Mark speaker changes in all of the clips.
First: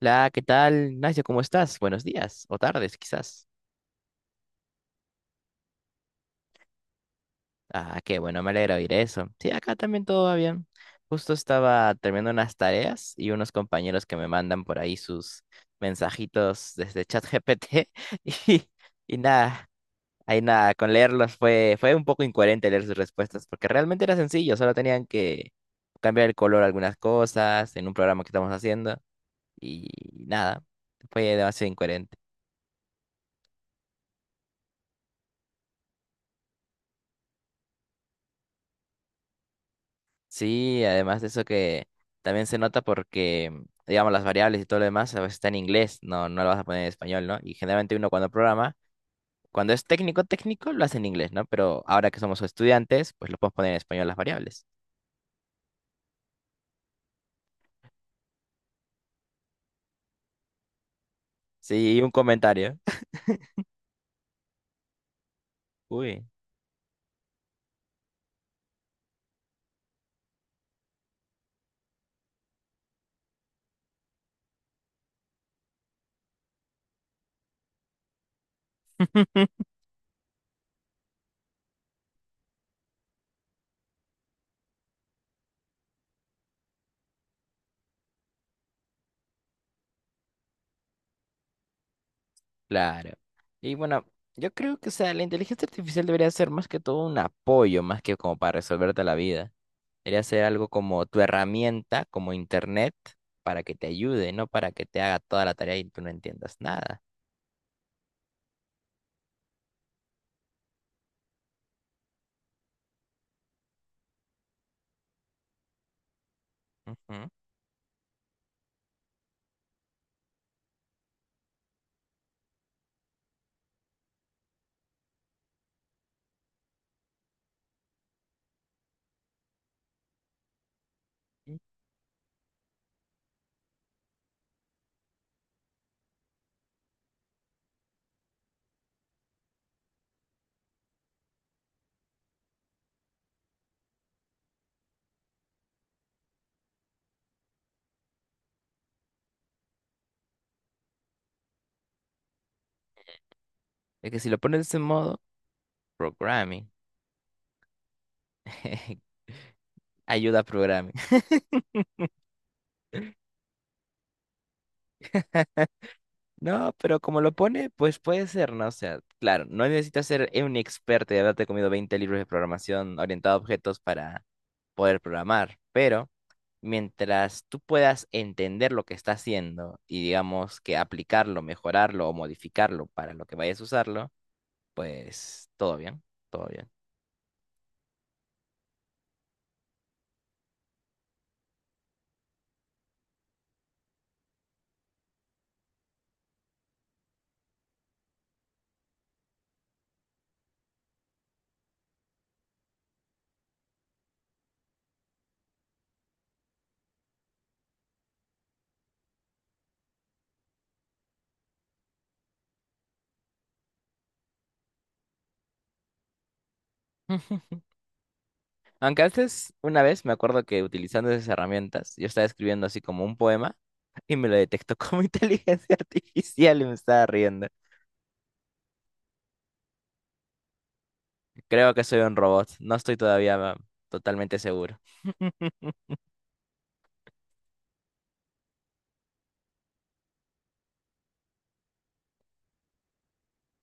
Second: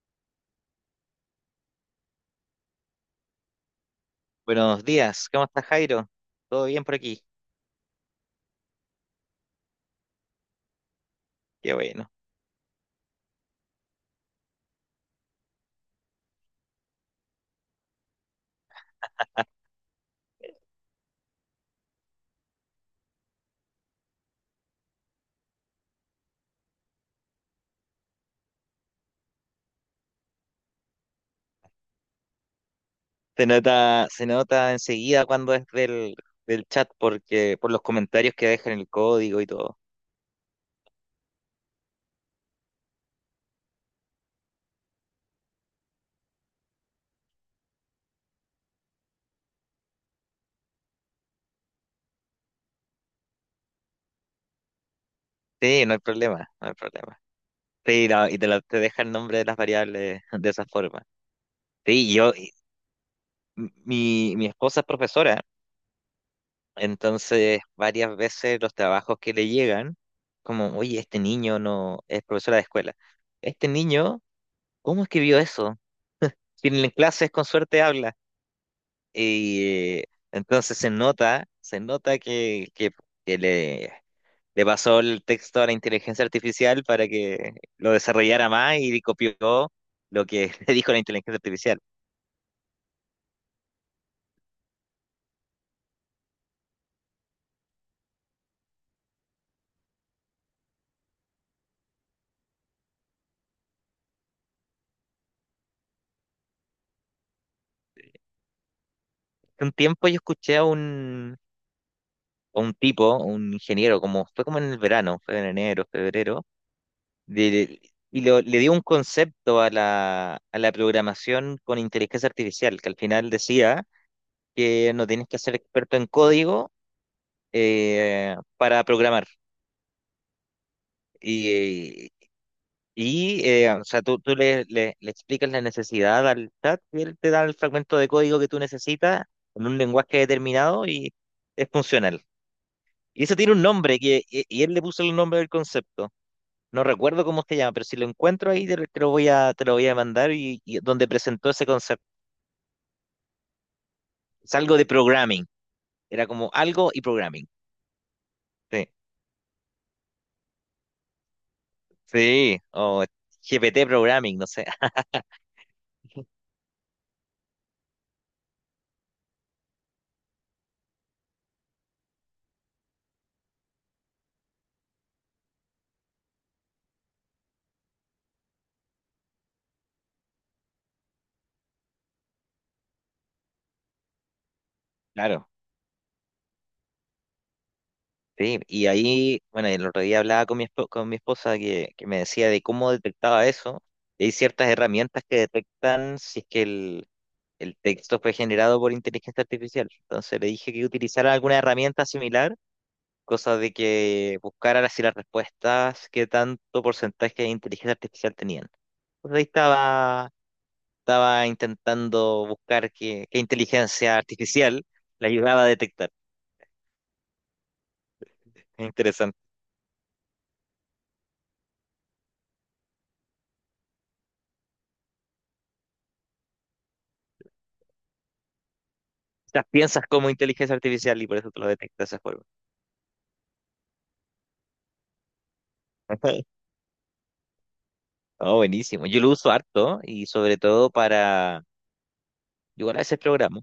Speaker 1: Hola, ¿qué tal, Ignacio? ¿Cómo estás? Buenos días o tardes, quizás.
Speaker 2: Buenos días, ¿cómo estás, Jairo? ¿Todo bien por aquí?
Speaker 1: Ah, qué bueno, me alegra oír eso. Sí, acá también todo va bien. Justo
Speaker 2: Qué
Speaker 1: estaba
Speaker 2: bueno.
Speaker 1: terminando unas tareas y unos compañeros que me mandan por ahí sus mensajitos desde ChatGPT y, y nada, ahí nada, con leerlos fue un poco incoherente leer sus respuestas porque realmente era sencillo, solo tenían que cambiar el color a algunas cosas en un programa que estamos haciendo y nada, fue demasiado incoherente.
Speaker 2: Se nota enseguida cuando es del chat porque por los comentarios que dejan el código y todo.
Speaker 1: Sí, además de eso que también se nota porque, digamos, las variables y todo lo demás a veces está en inglés, no, no lo vas a poner en español, ¿no? Y generalmente uno cuando programa, cuando es técnico, técnico, lo hace en inglés, ¿no? Pero ahora que somos estudiantes, pues lo podemos poner en español las variables.
Speaker 2: Sí, no hay problema, no hay problema. Sí, te deja el nombre de las variables de esa forma.
Speaker 1: Sí, y un
Speaker 2: Sí, yo, y-
Speaker 1: comentario.
Speaker 2: mi, mi esposa es profesora,
Speaker 1: Uy,
Speaker 2: entonces varias veces los trabajos que le llegan, como, oye, este niño no es profesora de escuela. Este niño, ¿cómo escribió eso? Si en clases con suerte habla. Y eh, entonces se nota que le pasó el texto a la inteligencia artificial para que lo desarrollara más y copió lo que le dijo la inteligencia artificial.
Speaker 1: claro. Y bueno, yo creo que, o sea, la inteligencia artificial debería ser más que todo un apoyo, más que como para resolverte la vida. Debería ser algo como tu herramienta, como internet, para que te ayude, no para que te haga toda la tarea y tú no entiendas nada.
Speaker 2: Hace un tiempo yo escuché a un tipo, un ingeniero, como fue como en el verano, fue en enero, febrero,
Speaker 1: Ujú.
Speaker 2: de- le dio un concepto a la programación con inteligencia artificial, que al final decía que no tienes que ser experto en código para programar. Y, o sea, tú le explicas la necesidad al chat y él te da el fragmento de código que tú necesitas en un lenguaje determinado y es funcional. Y eso tiene un nombre que él le puso el nombre del concepto. No recuerdo cómo se llama, pero si lo encuentro ahí te lo voy a mandar y donde presentó ese concepto.
Speaker 1: Es que si lo
Speaker 2: Es
Speaker 1: pones de
Speaker 2: algo
Speaker 1: ese
Speaker 2: de
Speaker 1: modo,
Speaker 2: programming. Era como
Speaker 1: programming,
Speaker 2: algo y programming. Sí,
Speaker 1: ayuda a programming.
Speaker 2: sí, o GPT programming, no sé.
Speaker 1: No, pero como lo pone, pues puede ser, ¿no? O sea, claro, no necesitas ser un experto y haberte comido 20 libros de programación orientado a objetos para poder programar, pero mientras tú puedas entender lo que está haciendo y digamos que aplicarlo, mejorarlo o modificarlo para lo que vayas a usarlo,
Speaker 2: Claro.
Speaker 1: pues todo bien, todo bien.
Speaker 2: Sí, y ahí, bueno, el otro día hablaba con con mi esposa que me decía de cómo detectaba eso. Y hay ciertas herramientas que detectan si es que el texto fue generado por inteligencia artificial. Entonces le dije que utilizara alguna herramienta similar, cosa de que buscara si las respuestas, qué tanto porcentaje de inteligencia artificial tenían. Pues ahí estaba, estaba intentando buscar qué inteligencia artificial la ayudaba a detectar. Es
Speaker 1: Aunque
Speaker 2: interesante.
Speaker 1: antes, una vez, me acuerdo que utilizando esas herramientas, yo estaba escribiendo así como un poema y me lo detectó como inteligencia artificial y me estaba riendo.
Speaker 2: Las piensas como inteligencia artificial y por eso te lo
Speaker 1: Creo que
Speaker 2: detecta
Speaker 1: soy
Speaker 2: de
Speaker 1: un
Speaker 2: esa forma.
Speaker 1: robot. No estoy todavía totalmente seguro.
Speaker 2: Oh, buenísimo. Yo lo uso harto y sobre todo para, yo igual a veces programa,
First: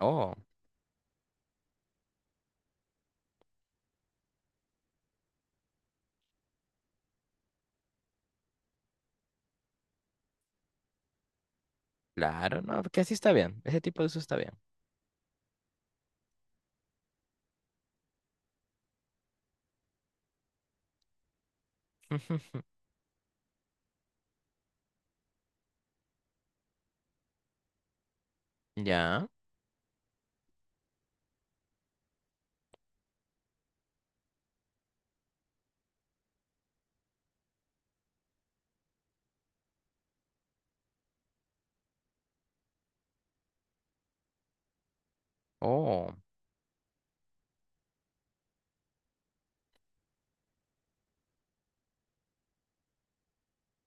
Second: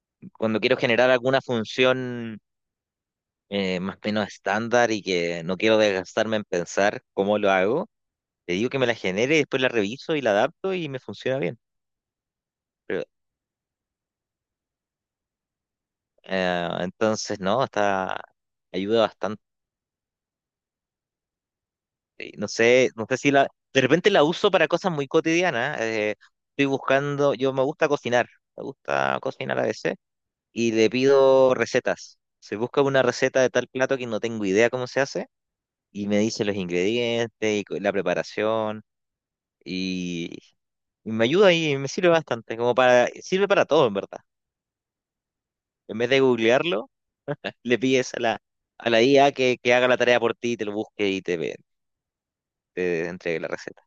Speaker 1: Oh,
Speaker 2: cuando quiero generar alguna función más o menos estándar y que no quiero desgastarme en pensar cómo lo hago, le digo que me la genere y después la reviso y la adapto y me funciona bien.
Speaker 1: claro, no, que
Speaker 2: Pero,
Speaker 1: así está bien. Ese tipo de uso está bien.
Speaker 2: entonces, no, está, ayuda bastante. No sé, no sé si de repente la uso para cosas muy cotidianas. Estoy buscando, yo me gusta
Speaker 1: Ya.
Speaker 2: cocinar a veces y le pido recetas. Se busca una receta de tal plato que no tengo idea cómo se hace y me dice los ingredientes y la preparación y, y me ayuda y me sirve bastante, como para, sirve para todo en verdad. En vez
Speaker 1: Oh,
Speaker 2: de googlearlo, le pides a la IA que haga la tarea por ti, te lo busque y te entregue la receta.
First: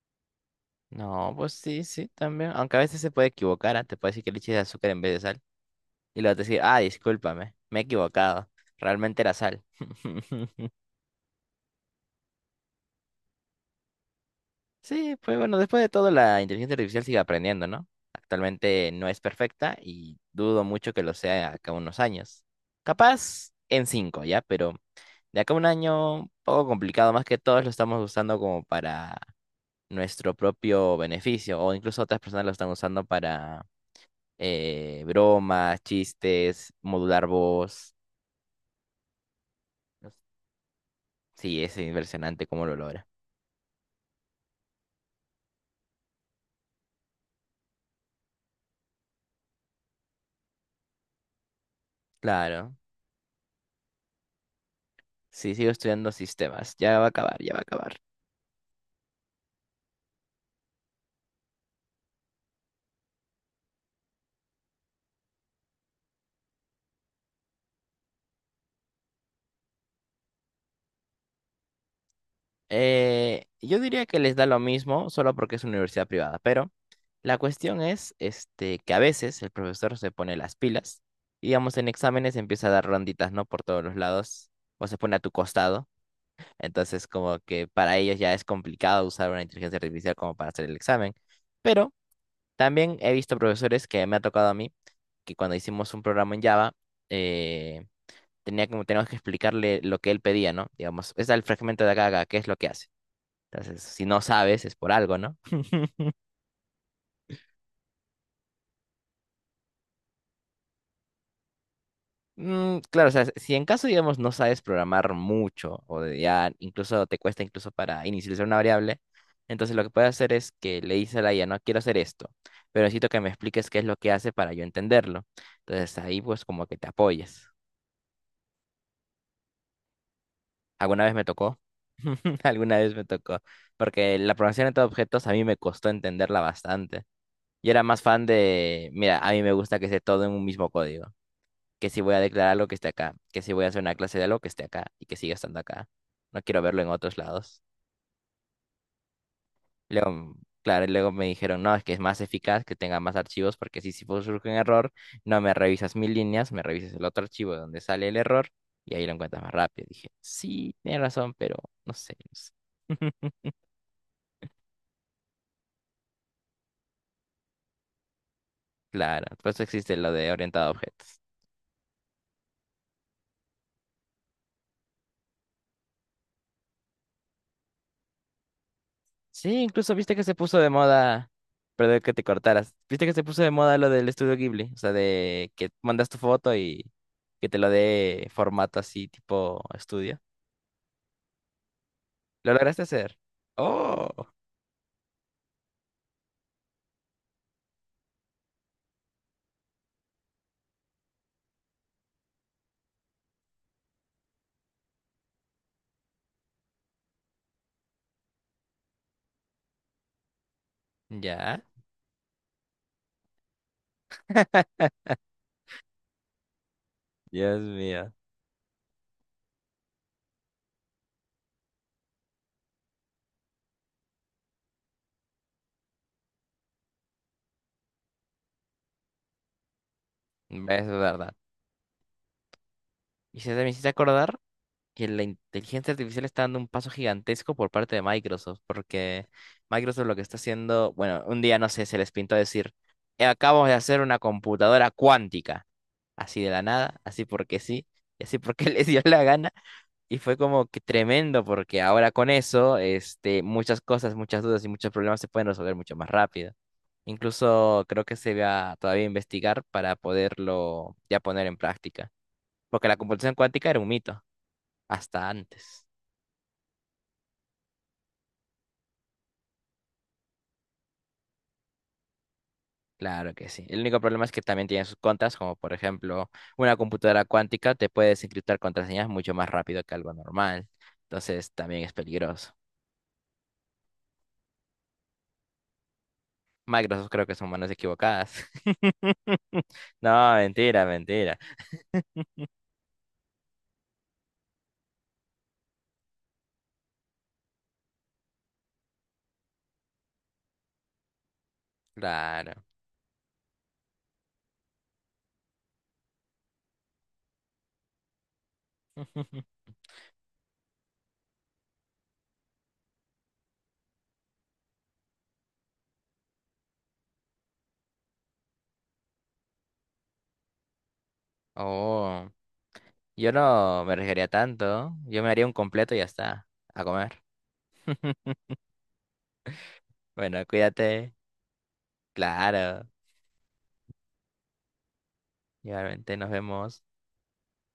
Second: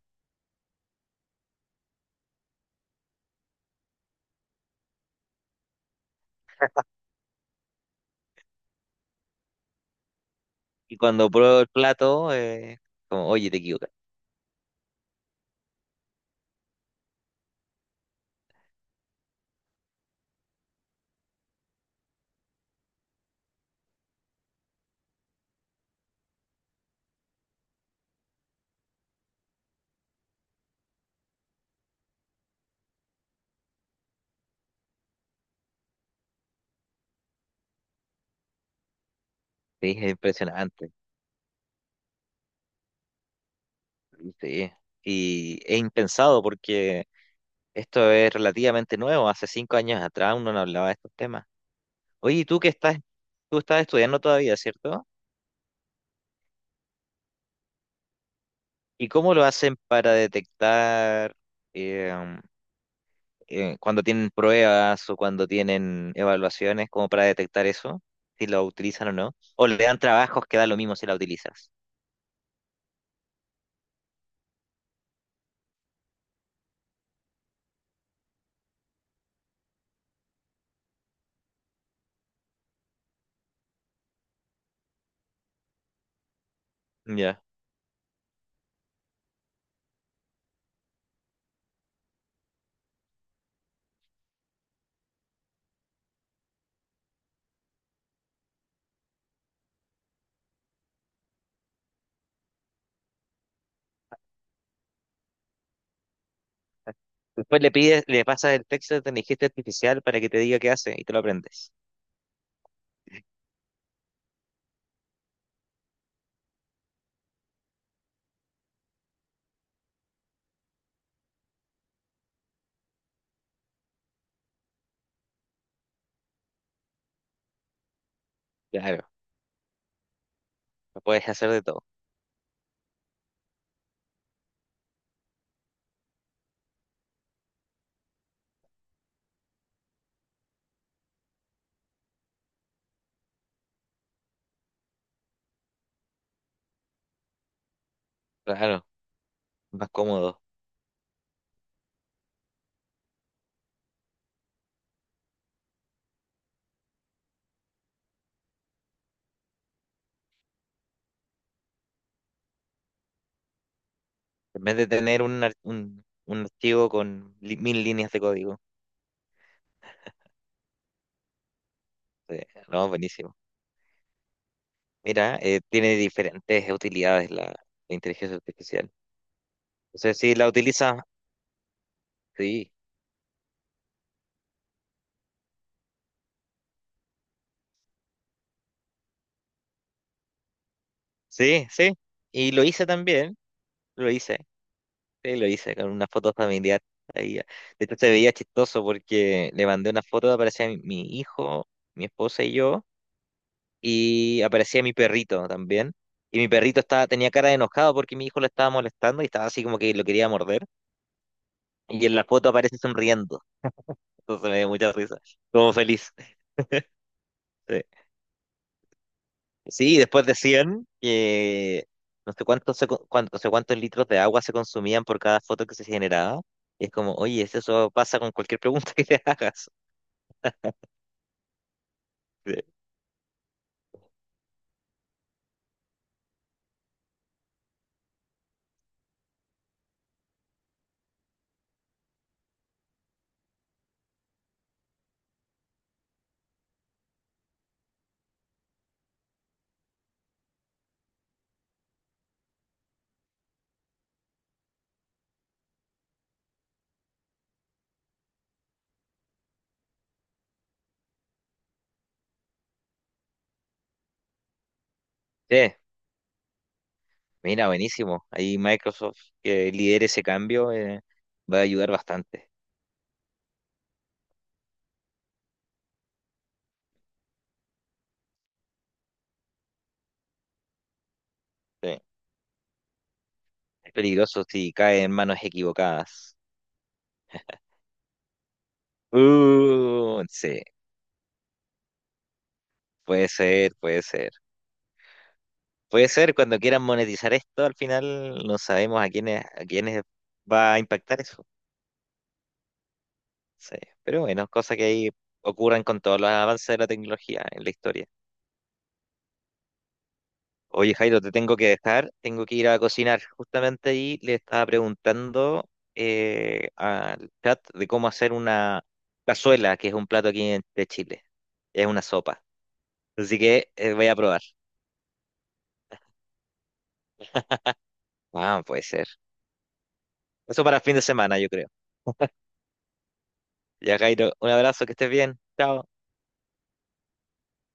Speaker 1: no, pues sí, sí, también. Aunque a veces se puede equivocar, ¿ah? Te puede decir que le eches azúcar en vez de sal. Y luego te decir, ah, discúlpame, me he equivocado. Realmente era sal.
Speaker 2: Y cuando pruebo el plato, como, oye, te equivocas.
Speaker 1: Sí, pues bueno, después de todo, la inteligencia artificial sigue aprendiendo, ¿no? Actualmente no es perfecta y dudo mucho que lo sea acá unos años. Capaz en cinco, ¿ya? Pero de acá a un año, un poco complicado, más que todos lo estamos usando como para nuestro propio beneficio, o incluso otras personas lo están usando para bromas, chistes, modular voz.
Speaker 2: Sí, es impresionante.
Speaker 1: Sí, es impresionante cómo lo logra.
Speaker 2: Sí. Y es impensado porque esto es relativamente nuevo. Hace 5 años atrás uno no hablaba de estos temas. Oye,
Speaker 1: Claro,
Speaker 2: tú estás estudiando todavía, ¿cierto?
Speaker 1: sí, sigo estudiando sistemas, ya va a acabar, ya va a acabar.
Speaker 2: ¿Y cómo lo hacen para detectar eh, cuando tienen pruebas o cuando tienen evaluaciones, como para detectar eso? Si lo utilizan o no. O le dan trabajos que da lo mismo si la utilizas.
Speaker 1: Yo diría que les da lo mismo solo porque es una universidad privada, pero la cuestión es este, que a veces el profesor se pone las pilas y, digamos, en exámenes empieza a dar ronditas, ¿no? Por todos los lados o se pone a tu costado. Entonces, como
Speaker 2: Ya.
Speaker 1: que para ellos ya es complicado usar una inteligencia artificial como para hacer el examen. Pero también he visto profesores que me ha tocado a mí que cuando hicimos un programa en Java, eh, tenía como, teníamos que explicarle lo que él pedía, ¿no? Digamos, es el fragmento de acá, a acá, ¿qué es lo que hace? Entonces, si no sabes, es por algo, ¿no?
Speaker 2: Después le pides, le pasas el texto de inteligencia artificial para que te diga qué hace y te lo aprendes.
Speaker 1: Claro, o sea, si en caso, digamos, no sabes programar mucho o de ya incluso te cuesta incluso para inicializar una variable, entonces lo que puedes hacer es que le dices a la IA, no quiero hacer esto, pero necesito que me expliques qué es lo que hace para yo entenderlo. Entonces ahí pues como que te apoyes.
Speaker 2: Claro, lo
Speaker 1: ¿Alguna vez me
Speaker 2: puedes hacer
Speaker 1: tocó?
Speaker 2: de todo.
Speaker 1: Alguna vez me tocó, porque la programación de objetos a mí me costó entenderla bastante. Yo era más fan de, mira, a mí me gusta que esté todo en un mismo código, que si voy a declarar lo que esté acá, que si voy a hacer una clase de algo que esté acá y que siga estando acá. No quiero verlo en otros lados.
Speaker 2: Claro, más
Speaker 1: Luego,
Speaker 2: cómodo.
Speaker 1: claro, y luego me dijeron, no, es que es más eficaz que tenga más archivos porque si surge un error, no me revisas mil líneas, me revisas el otro archivo donde sale el error y ahí lo encuentras más rápido. Dije, sí, tienes razón, pero no sé, no sé.
Speaker 2: En vez de tener un archivo con mil líneas de código.
Speaker 1: Claro, por eso existe lo de orientado a objetos.
Speaker 2: Sí, no, buenísimo. Mira, tiene diferentes utilidades la inteligencia artificial.
Speaker 1: Sí, incluso
Speaker 2: O
Speaker 1: viste
Speaker 2: sea,
Speaker 1: que
Speaker 2: si
Speaker 1: se
Speaker 2: la
Speaker 1: puso de
Speaker 2: utilizas,
Speaker 1: moda, perdón que te
Speaker 2: sí,
Speaker 1: cortaras, viste que se puso de moda lo del estudio Ghibli, o sea, de que mandas tu foto y que te lo dé formato así tipo estudio.
Speaker 2: sí, sí. Y
Speaker 1: ¿Lo
Speaker 2: lo
Speaker 1: lograste
Speaker 2: hice
Speaker 1: hacer?
Speaker 2: también,
Speaker 1: Oh,
Speaker 2: lo hice. Sí, lo hice con una foto familiar. Ahí. De hecho, se veía chistoso porque le mandé una foto, aparecía mi hijo, mi esposa y yo, y aparecía mi perrito también. Y mi perrito estaba, tenía cara de enojado porque mi hijo lo estaba molestando y estaba así como que lo quería morder.
Speaker 1: ya.
Speaker 2: Y en la foto aparece sonriendo. Entonces me dio mucha risa, como feliz.
Speaker 1: Dios
Speaker 2: Sí,
Speaker 1: mío,
Speaker 2: sí, y después decían que no sé cuántos, no sé cuántos litros de agua se consumían por cada foto que se generaba. Y es como, oye, eso pasa con cualquier pregunta que te hagas.
Speaker 1: es verdad.
Speaker 2: Sí.
Speaker 1: Y se me hiciste acordar que la inteligencia artificial está dando un paso gigantesco por parte de Microsoft, porque Microsoft lo que está haciendo, bueno, un día no sé, se les pintó decir: Acabamos de hacer una computadora cuántica, así de la nada, así porque sí", y así porque les dio la gana, y fue como que tremendo, porque ahora con eso, este, muchas cosas, muchas dudas y muchos problemas se pueden resolver mucho más rápido. Incluso creo que se va todavía a investigar para poderlo ya poner en práctica, porque la computación cuántica era un mito hasta
Speaker 2: Sí,
Speaker 1: antes.
Speaker 2: mira, buenísimo. Ahí Microsoft que lidere ese cambio, va a ayudar bastante.
Speaker 1: Claro que sí. El único problema es que también tiene sus contras, como por ejemplo, una computadora cuántica te puede desencriptar contraseñas mucho más rápido que algo normal. Entonces también es
Speaker 2: Sí.
Speaker 1: peligroso.
Speaker 2: Es peligroso si cae en manos equivocadas.
Speaker 1: Microsoft creo que son manos equivocadas. No,
Speaker 2: Sí,
Speaker 1: mentira, mentira.
Speaker 2: puede ser, puede ser. Puede ser cuando quieran monetizar esto, al final no sabemos a quiénes va a impactar eso.
Speaker 1: Claro.
Speaker 2: Sí, pero bueno, cosas que ahí ocurren con todos los avances de la tecnología en la historia. Oye, Jairo, te tengo que dejar, tengo que ir a cocinar. Justamente ahí le estaba preguntando al chat de cómo hacer una cazuela, que es un plato aquí de Chile. Es una
Speaker 1: Oh,
Speaker 2: sopa.
Speaker 1: yo
Speaker 2: Así que
Speaker 1: no me
Speaker 2: voy a
Speaker 1: arriesgaría
Speaker 2: probar.
Speaker 1: tanto. Yo me haría un completo y ya está. A comer.
Speaker 2: Ah, puede ser.
Speaker 1: Bueno,
Speaker 2: Eso para el fin de
Speaker 1: cuídate.
Speaker 2: semana, yo creo.
Speaker 1: Claro.
Speaker 2: Ya, Jairo, un abrazo, que estés bien. Chao.
Speaker 1: Igualmente nos vemos.